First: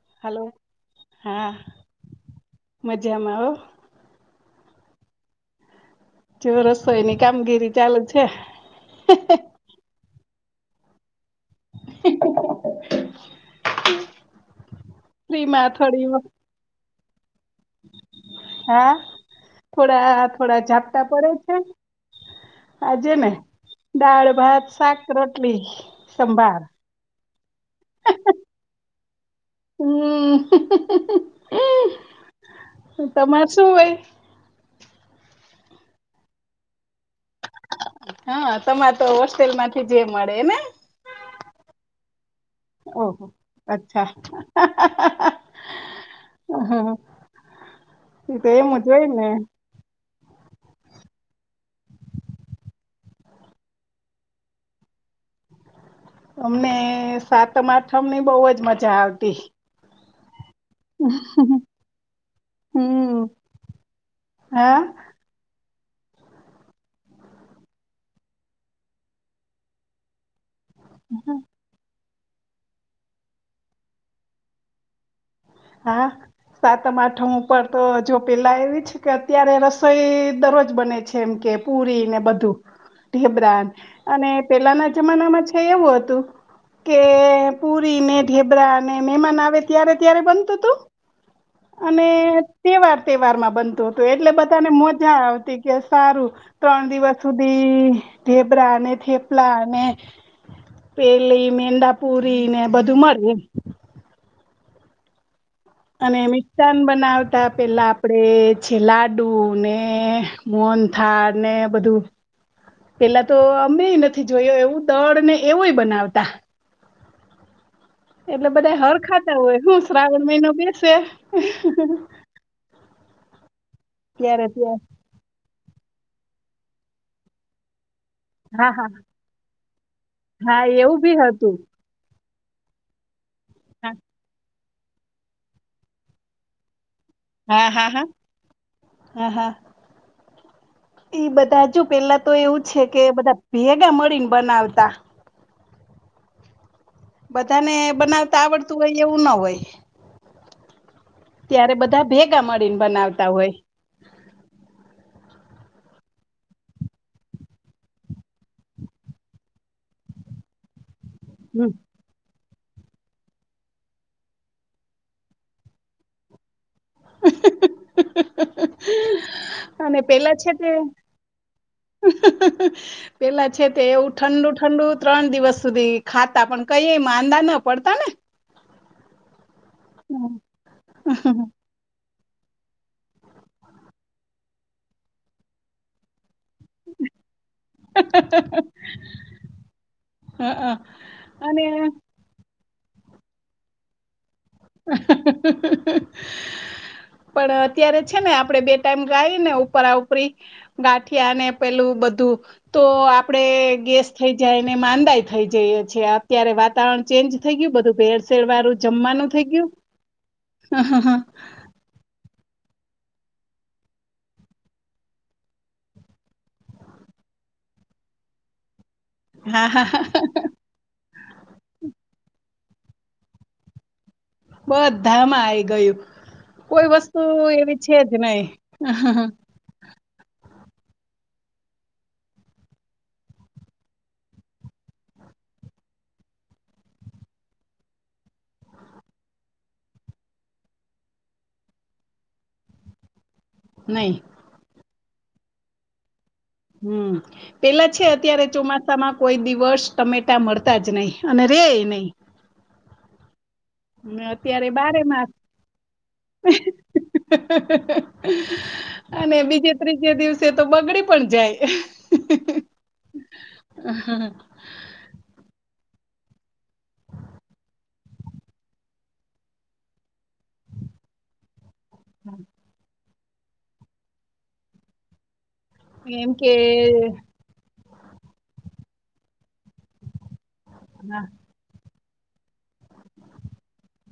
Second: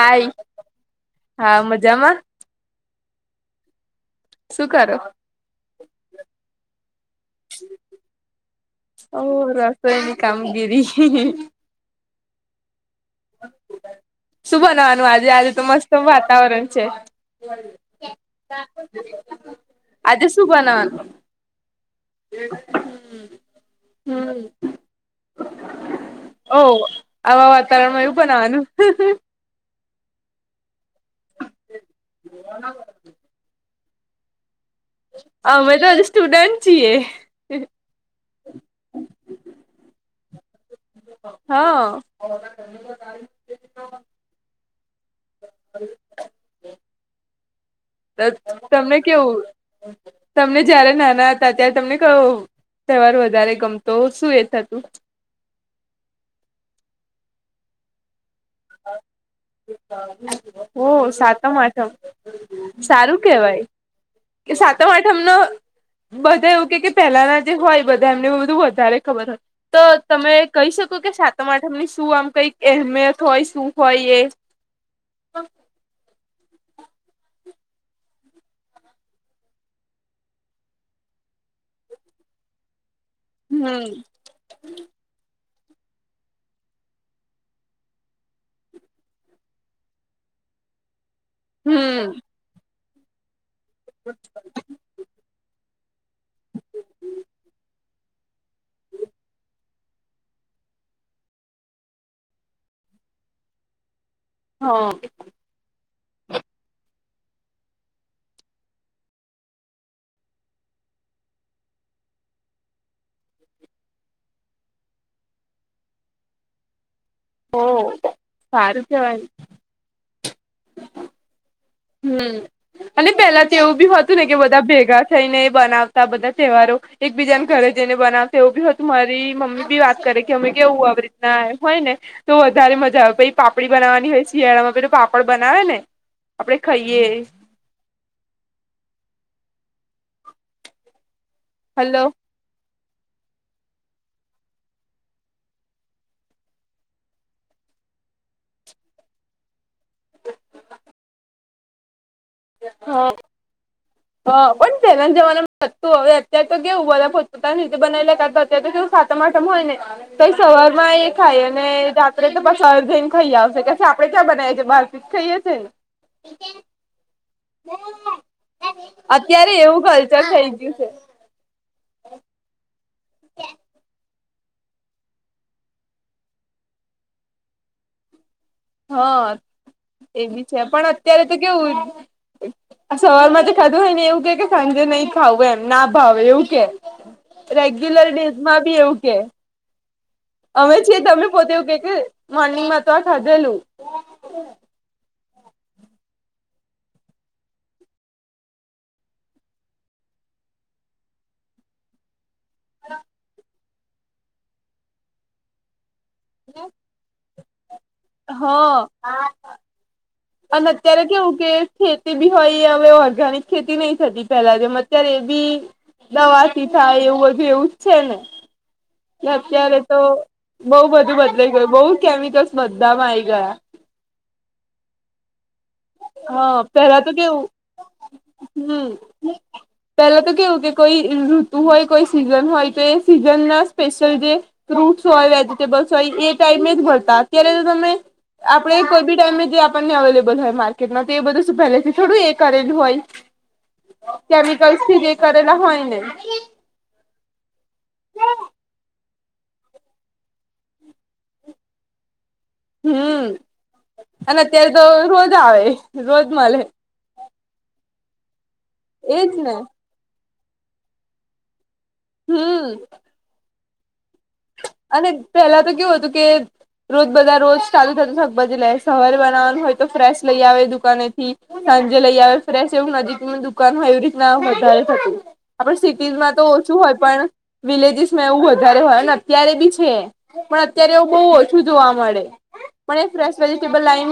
હાય hello હા મજામાં આવ. સુું કરર. જો રસોઈની કામગીરી ચાલુ છે. કોઈની કામગીરી. [unintelligible] શું બનવાનું આજે આજે તો ફ્રીમાં મસ્ત થોડી વખત વાતાવરણ છે. હા થોડા આજે શું થોડા ઝાપટા બનાવાનું પડે છે. આજે ને દાળ હમ ભાત શાક રોટલી ઓ સંભાર. આવા વાતાવરણમાં એવું પણ આનું. હમ. હ, તમાર શું હોય? અ મે તો અજે સ્ટુડેન્ટ છી એ. હા તમારે તો હોસ્ટેલ માંથી જે મળે ને. હા. હ. ઓહો અચ્છા. હા. તમને ને કેવું તમને જયારે નાના હતા ત્યારે તમને કહું તહેવાર વધારે ગમતો શું એ થતું. અમને સાતમ આઠમની બહુ જ મજા આવતી. હો સાતમ આઠમ. હમ સારું કેવાય કે હા સાત આઠમનો- બધા એવું કે પહેલાના જે હોય બધા એમને બધું વધારે ખબર. તો તમે કહી શકો કે સાતમ આઠમ ની શું આમ કઈક અહેમિયત હોય શું હોય એ. હા. સાતઠા ઉપર તો જો પેલા એવી છે કે અત્યારે રસોઈ દરરોજ બને છે એમ કે પુરી ને બધું ઢેબરાન હમ અને પેલાના જમાનામાં છે એવું હતું. કે પુરીને ઢેબરાને મહેમાન આવે ત્યારે ત્યારે બન અને હમ તવાર તવારમાં બ એટલે બધાને મજા આવતી કે સારું ત્રણ દિવસ સુધી ઢેબ્રાને પલાને પેલી મેડાાપુરી ને બધું મળ એ. હ. અને મિકઠ્ઠાન બનાવતા પેલા આપડે છે લાડુ ને. મોન થાળ ને બધું. પેલા તો અમે નથી જોયો એવું દળ ને એવું બનાવતા. હમ. એટલે બધા હર ખાતા હોય હું શ્રાવણ મહિનો બેસે. હમ અને પેલા તો એવું બી હતું ને કે ત્યારે બધા ત્યાં ભેગા થઈ ને બનાવતા બધા તહેવારો એક બીજાને ઘરે જઈને બનાવતા તેવું બી હા હતું હા મારી મમ્મી બી વાત કરે કે અમે હા કેવું એવું આવી બી રીતના હતું હોય ને તો વધારે મજા આવે પછી પાપડી હા બનાવવાની હોય શિયાળામાં તો પાપડ બનાવે ને. આપડે ખાઈએ હા, હા, હા, હા, હા. એ બધા હજુ હલો પેલા તો એવું છે કે બધા ભેગા મળીને બનાવતા બધા ને બનાવતા આવડતું હોય એવું ના હોય. ત્યારે બધા ભેગા મળીને હ બનાવતા હોય. હા, પણ તેના જમાનાતું હવે અત્યારે તો કેવું બધા પોત પોતાની રીતે બનાલા તો કેવું કે સાત આઠમ હોય ને તો સવાર માં એ ખાય અને હમ આપ તો બાર જઈને ખાઈ આવશે કે આપડે ત્યાં બનાવીએ છીએ બારથી જ ખાઈએ છીંએ. અત્યારે એવું અને કલ્ચર પેલા થઈ તે ગયું છે. પેલા છે તે એવું ઠંડુ ઠંડુ ત્રણ દિવસ સુધી ખાતા પણ કઈ માંદા ન પડતા ને. હા એ બી છે, પણ અત્યારે તો કેવું સવારમાં તો ખાધું હોય ને એવું કે કે સાંજે નહી ખાવું એમ ના ભાવે એવું કે રેગ્યુલર ડીશમાં બી એવું કે. હઅ અમે છીએ તમને પોતે અને એવું કે મોર્નિંગમાં તો આ ખાધેલું. [inaudible] પણ અત્યારે છે ને આપડે બે ટાઈમ ગાય ને ઉપરા ઉપરી ગાંઠિયા ને પેલું બધું તો આપડે ગેસ થઈ જાયને માંદા થઈ જઈએ અત્યારે વાતાવરણ ચેન્જ થઈ ગયું બધું ભેળસેેળ વારું હા જમવાનું થઈ ગયું. અને અત્યારે કેવું કે ખેતી બી હોય હવે ઓર્ગેાનિક ખેતી નહી થતી પેલા જેમ અત્યારે એ બી દવાથી થાય એવું બધું એવું જ છે ને કે હા અત્યારે હા તો હા બહું બધું બદલાઈ ગયું બઉુ કેમિકલ્સ બધામાં આવી ગયા. બધામાં આઈ ગયું હા કોઈ પેલા તો વસ્તુ કેવું એવી છે જ નહીં. હમ પેલા તો કેવું કે કોઈ ઋતુ હોય કોઈ સિઝન હોય તો એ સિઝન ના સ્પેશિયલ જે ફ્રૂટ્સ હોય વેજીિટેબલ્સ હોય એ ટાઈમે જ મડતા અત્યારે જો તમે આપડે કોઈ બી ટાઈમે જે આપણને અવેલેબલ હોય માર્કેટમાં તો એ બધું શું પહેલેથી થોડું એ કરેલું હોય. [inaudible] કેમિકલ્સથી જે કરેલા હોય ને. હમ પેલા છે અત્યારે ચોમાસા માં કોઈ દિવસ ટમેટા મળતાજ નહીિ અને રે નહીં. હમ અને અત્યારે તો બારે માસ રોજ આવે રોજ મળે. એજ અને ને બીજી ત્રીજે દિવસે તો બગડી પણ જાય. હમ. હા. અને પેલા તો કેવું હતું કે રોજ બધા રોજ ચાલુ થતું શાકભાજી સવારે બનાવાનું હોય તો ફ્રેશ લઈ આવે દુકાને થી. સાંજે લઈ આવે ફ્રેેશ એવું નજીક દુકાન હોય રીતના વધારે થતું. આપણે એમ સિટીઝમાં કે ઓછું હોય પણ વિલેજીસમાં એવું વધારે હોય અત્યારે બી છે પણ અત્યારે એવું બહું ઓછું જોવા મળે પણ ફ્રેશ વેજીિટેબલ લાઈ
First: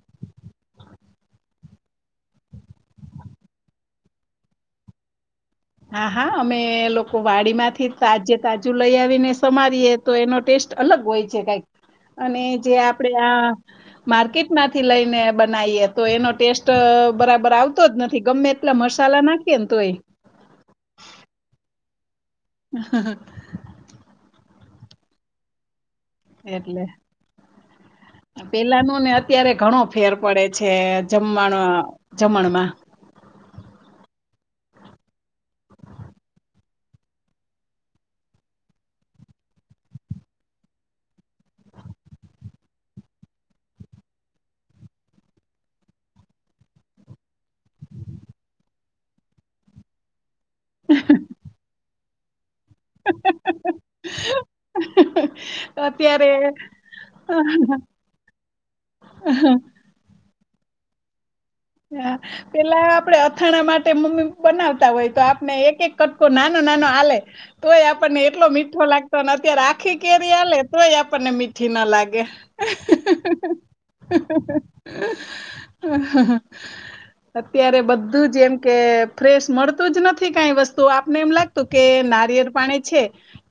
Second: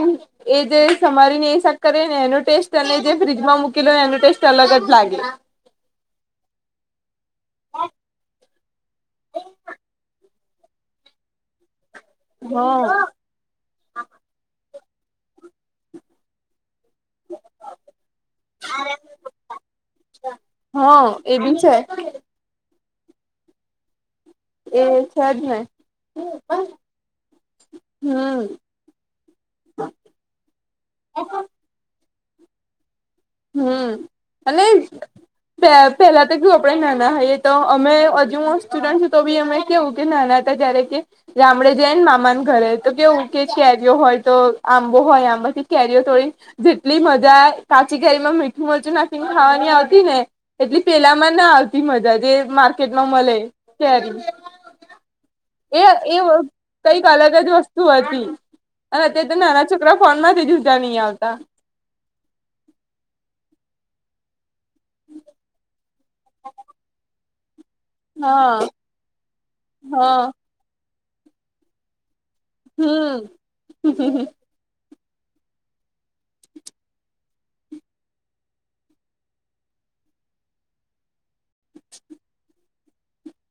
એ જે સમારીને એ શાક કરીે ને એનો ટેસ્ટ અને જે ફ્રીજમાં મૂકીલોને એનો ટેસ્ટ અલગજ લાગે. હા, હા, અમે લોકો વાડી માંથી તાજે તાજું લઈ આવીને સમારીએે તો એનો ટેસ્ટ અલગ હોય છે કઈક. અને જે આપડે હ આ માર્કેટમાંથી લઈને બનાવીએ તો એનો ટેસ્ટ બરાબર આવતો જ નથી ગમે એટલા મસાલા નાખીએ ને તો એ હ એ બી છે. હ. એ છે, જ ને એટલે. હમ પેલા ન ને અત્યારે ઘણો ફેર પડે છે, જમવાણ જમણમાં. હમ અને પે પેલા તો કેવુ આપડે નાના હોઈએ તો અમે હજુ હું સ્ટુડન્ટ છું તો બી અમે કેવું કે નાના હતા જયારે કે ગામડે જાય ને મામા ના ઘરે તો કેવું કે કેરીઓ હોય તો આંબો હોય આંબાથી કેરીઓ થોડી જેટલી મજા ચી કેરીમાં મીઠું મરચું નાખીને ખાવાની આવતી ને એટલી પેલા માં ના આવતી મજા જે મા કેટમા મલે કેરી એ એ અત્યારે કઈક અલગ જ વસ્તુ હતી અને અત્યારે ત નાના છ છોકરા ફોન માંથી જુદા ની આવતા હા પેલા આપડે અથાણા માટે મમ્મી બનાવતા હોય તો આપને એક એક કટકો નાનો નાનો આલે તોય આ પણને એટલો હા મીઠો લાગતો અત્યારે આખી હા કેરી આલે તોય આપણને મીઠી ના લાગે હમ. [inaudible] અત્યારે બધું જ એમ કે ફ્રેશ મળતું જ નથી કાઈ વસ્તુ આપને એમ લા તુ કે નારિયેર પાણી છે,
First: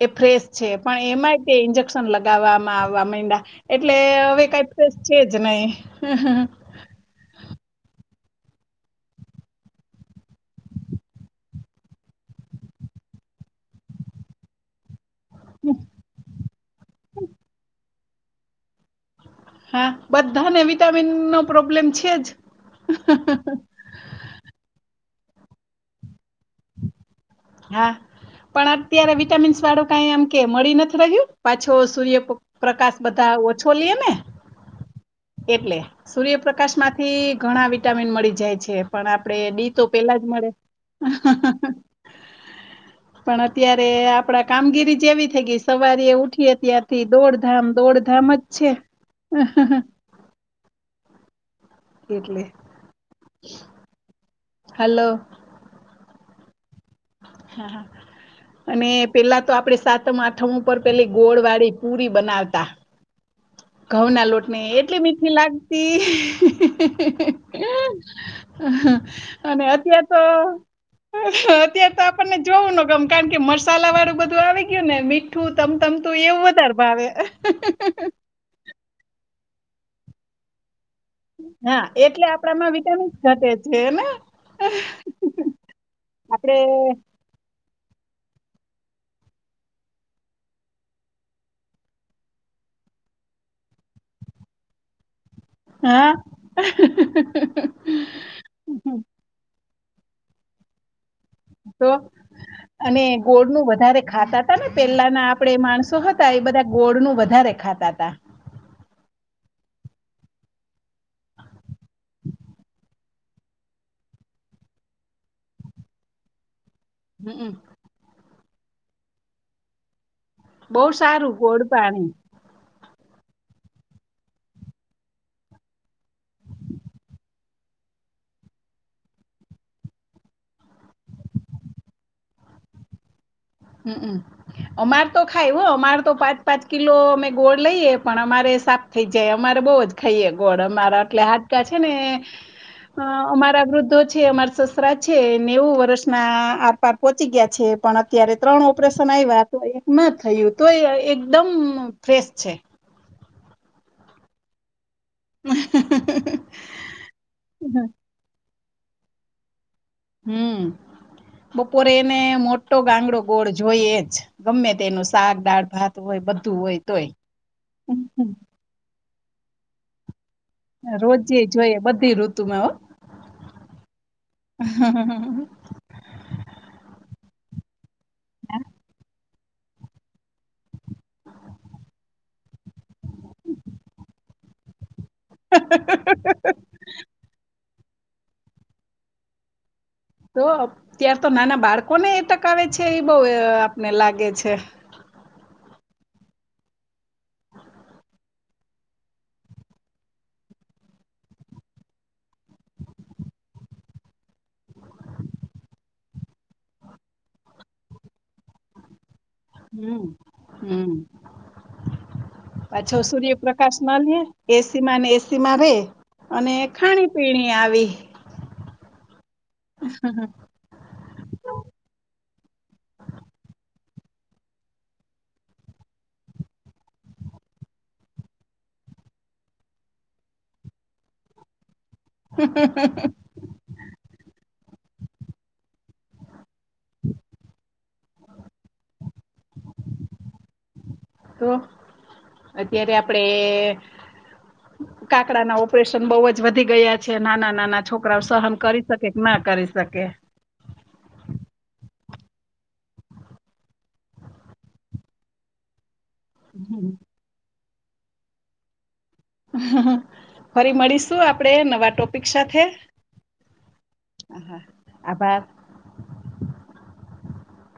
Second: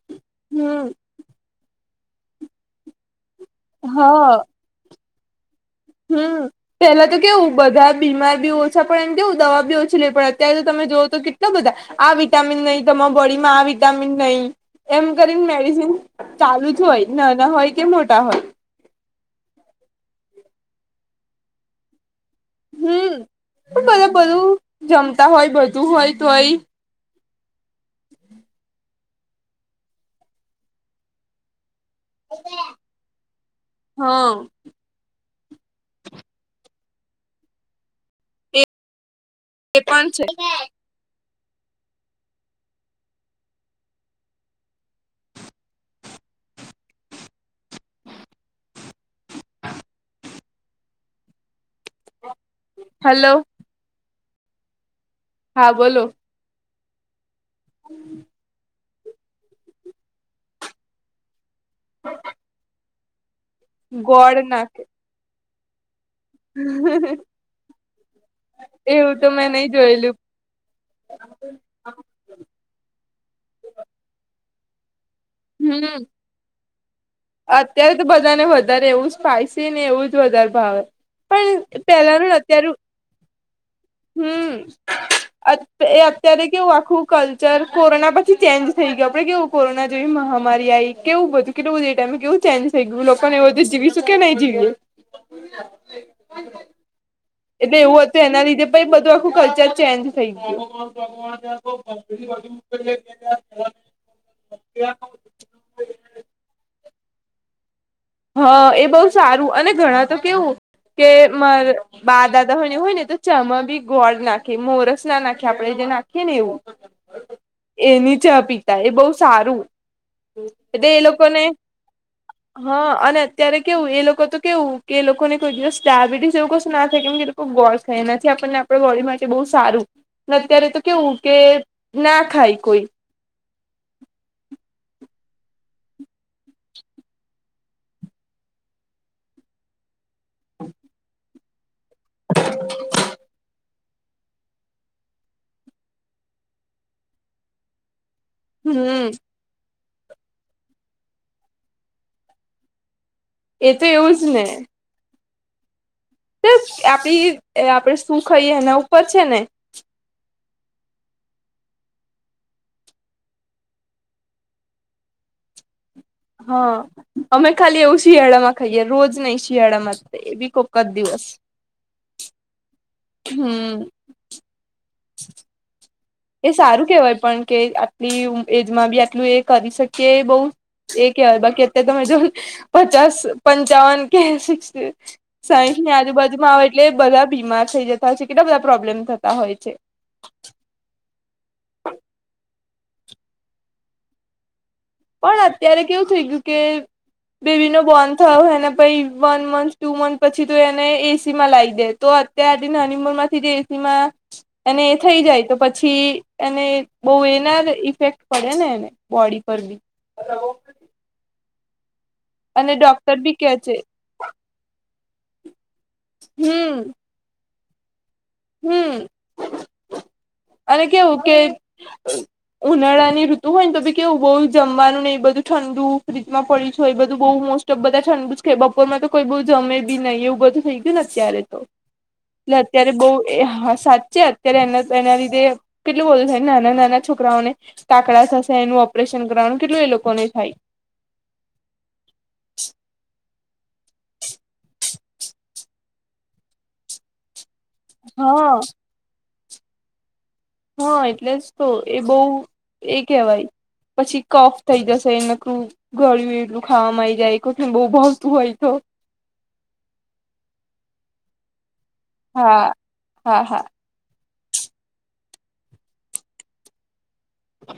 એ ફ્રેશ છે, હમ પણ એમાં ઇન્જેક્શન લગાવવામાં આવા મયડા એટલે હા હવે કઈ છે, જ નહી હમ. પેલા તો કેવું બધા બીમાર બી ઓછા પડે ને કેવું દવા બી ઓછી લેવી પડે અત્યારે તો તમે જોવઓ તો કેટલા બધા આ વિટામીન નહી તમારા બોડીમાં આ વિટામીન નહી એમ કરીને મેડિસિન ચાલુ જ હોય નાના હોય કે મોટા હોય હા બધાને વિટામીન નો પ્રોબ્લેમ છે, જ હમ પણ બધા બધું જમતા હોય બધું હોય તોય હા પણ અત્યારે વિટામીન્સ વાળું કઈ એમ કે મળી નથી રહ્યું પાછો સૂર્યપકાશ બધા ઓછો લીએ ને હા એટલે સૂર્યપ્રકાશ માંથી ઘણા વિટામિન મળી જાય એ છે. પણ આપડે ડી એ તો પણ પેલા જ છે મળે પણ અત્યારે આપડા કામગીરી જેવી થઈ ગઈ સવારે ઉઠીએ ત્યાંથી દોડધામ દોડધામ જ છે. એટલે હાલો. હાલો. હા બોલો હા હા. અને પેલા તો આપડે સાતમ આઠમ ઉપર પેલી ગોળ વાળી પુરી બનાવતા ઘઉં ના ગોળ લોટ ને નાખે એટલી મીઠી લાગતી એવું તો મેં અને ની અત્યાર જોયલું તો અત્યારે તો આપણને જોવું ન ગમ કારણ કે મસાલા વાળું બધું આવી ગયું ને મી ઠું તમ તમ હમ તું એવું વધારે ભાવે અત્યારે તો બધાને વધારે એવું સ્પાઈસીને એવું જ વધારે ભાવે પણ હા એટલે પેલાનું અત્યારે આપડામાં વિટામીન્સ ઘટે છે, ને હમ એ અત્યારે આપડે કેવું આખું કલ્ચર કોરોના પછી ચેન્જ થઈ ગયું આપડે કેવું કોરોના જેવી મહામારી આયી કેવું બધું કેટલું બધું એ ટાઈમે કેવું ચેન્જ થઈ ગયું લોકોને એવુંતુ જીવીશું કે નહીં જીવું હા. એટલે એવું હતું એના લીધે પણ બધું આખું કલ્ચર ચેન્જ થઈ ગયું. તો અને ગોળ નું વધારે ખાતા તા ને પેલાના આપણે માણસો હતા એ બધા ગોળ નું વધારે ખાતા હતા. હા એ બઉ સારું અને ઘણા તો કેવું કે મારે બા દાદાની હોય ને તો ચામાં બી ગોળ નાખે મોરસ નાખે આપણે જે નાખીએ ને એવું. હુકુ. એની ચા પીતા એ બહુ સારું. બહુ એટલે એ લોકો સારું ને ગોળ પાણી. હા અને અત્યારે કેવું એ લોકો તો કેવું કે એ લોકોને કોઈ દિવસ ડાયાબિટીસ એવું કશું ના થાય કેમ કેધું ગોળ ખાય એનાથી આપણને આપડા બોડી માટે બહુ સારું. અત્યારે તો કેવું કે ના ખાય કોઈ. હુકુ. અમાર તો ખાય હો અમાર તો પાંચ પાંચ કિલો અમે ગોળ લઈએ પણ અમારે સાપ થઈ જાય અમારે બઉ જ ખાઈએ ગોળ અમારા એટલે હા ત્યાં છે ને અ અમારા વૃદ્ધો છે અમા છે નેવું વર્ષ ના આરપાર પહોંચી ગયા છે પણ અત્યારે ત્રણ હમ ઓપરેશન આવ્યા એકમાં થયું તો એ એકદમ ફ્રેશ છે. એ તો એવું જ ને. હ સર આપડી આપડે શું ખાઈએ એના ઉપર છે ને? હમ્મ. બપોરે એને મોટો ગાંગડો ગોળ જોઈએ જ ગમે તેનું શાક, દાળ, ભાત. હોય બધું હોય હા અમે ખાલી એવું તોય શિયાળામાં ખાઈએ રોજ નહી શિયાળામાં એ બી કો રોજે જોઈએ બધી ઋતુમાં હો. હમ્મ. હા હા હા એ સારું કેહેવાય પણ કે આટલી એજમાં બી આટલું એ કરી શકીએ બવ. એ કહેવાય બાકી અત્યારે તમે જો પચાસ પંચાવન કે સિક સાયન્સની આજુબાજુમાં આવે એટલે બધા બીમાર થઈ જતા હોય છે કેટલા બધા પ્રોબ્લેમ થતા હોય છે. તો ત્યાર તો નાના બાળકોને એટકાવ છે એ બહુ આપને લાગે છે. પણ અત્યારે કેવું થઈ ગયું કે બેબીનો બોર્ન થયો એને પછી વન મંથ ટુ મંથ પછી તો એને એ સી માં લાવી દે તો ત્યારથી નાની ઉમર માંથી જે એ સી માં એને એ થઈ જાય તો પછી એને બહુ એના ઇફેક્ટ પડે ને એને બોડી પર હમ્મ. હાલો. હમ્મ, અને પાછો ડોક્ટર બી કે છે સૂર્યપ્રકાશ ના લેએે. એ સી માં ને એ સી માં રે અને ખાણી પીણી આવી. હમ્મ. હમ હ અને કેવું કે ઉનાળાની ઋતુ હોય ને તો ભી કેવું બહુ જમવાનું ને એ બધું ઠંડુ ફ્રીજમાં પડી છે એ બધું બહુ મો તો બધા છેન ઠંડુ જ કે બપોરમાં તો કોઈ બધુ જમે બી નહીઈ એવ બધું થઈ ગયુંને અત્યારે તો. [inaudible] એટલે અત્યારે બહુ સાચે છે અત્યારે એના એના લીધે કેટલું બધું થાય નાના નાના છોકરાઓને કાકડા થશે એનું ઓપરેશન કરવાનું કેટલું એ લોકોને થાય. તો, અત્યારે આપડે કાકડા ના ઓપરેશન બઉ જ વધી ગયા છે નાના નાના. છોકરાઓ હા સહન કરી શકે કે ના કરી શકે. હા એટલે જ તો એ બહુ એ કહેવાય. પછી કફ થઈ જશે એ નકલું ગળ્યું એટલું ખાવામાં આવી જાયને બહુ ભાવતું હોય તો. ફરી મળીશું આપડે નવા ટોપિક હા સાથે? હા હા હ હા આભાર. હ.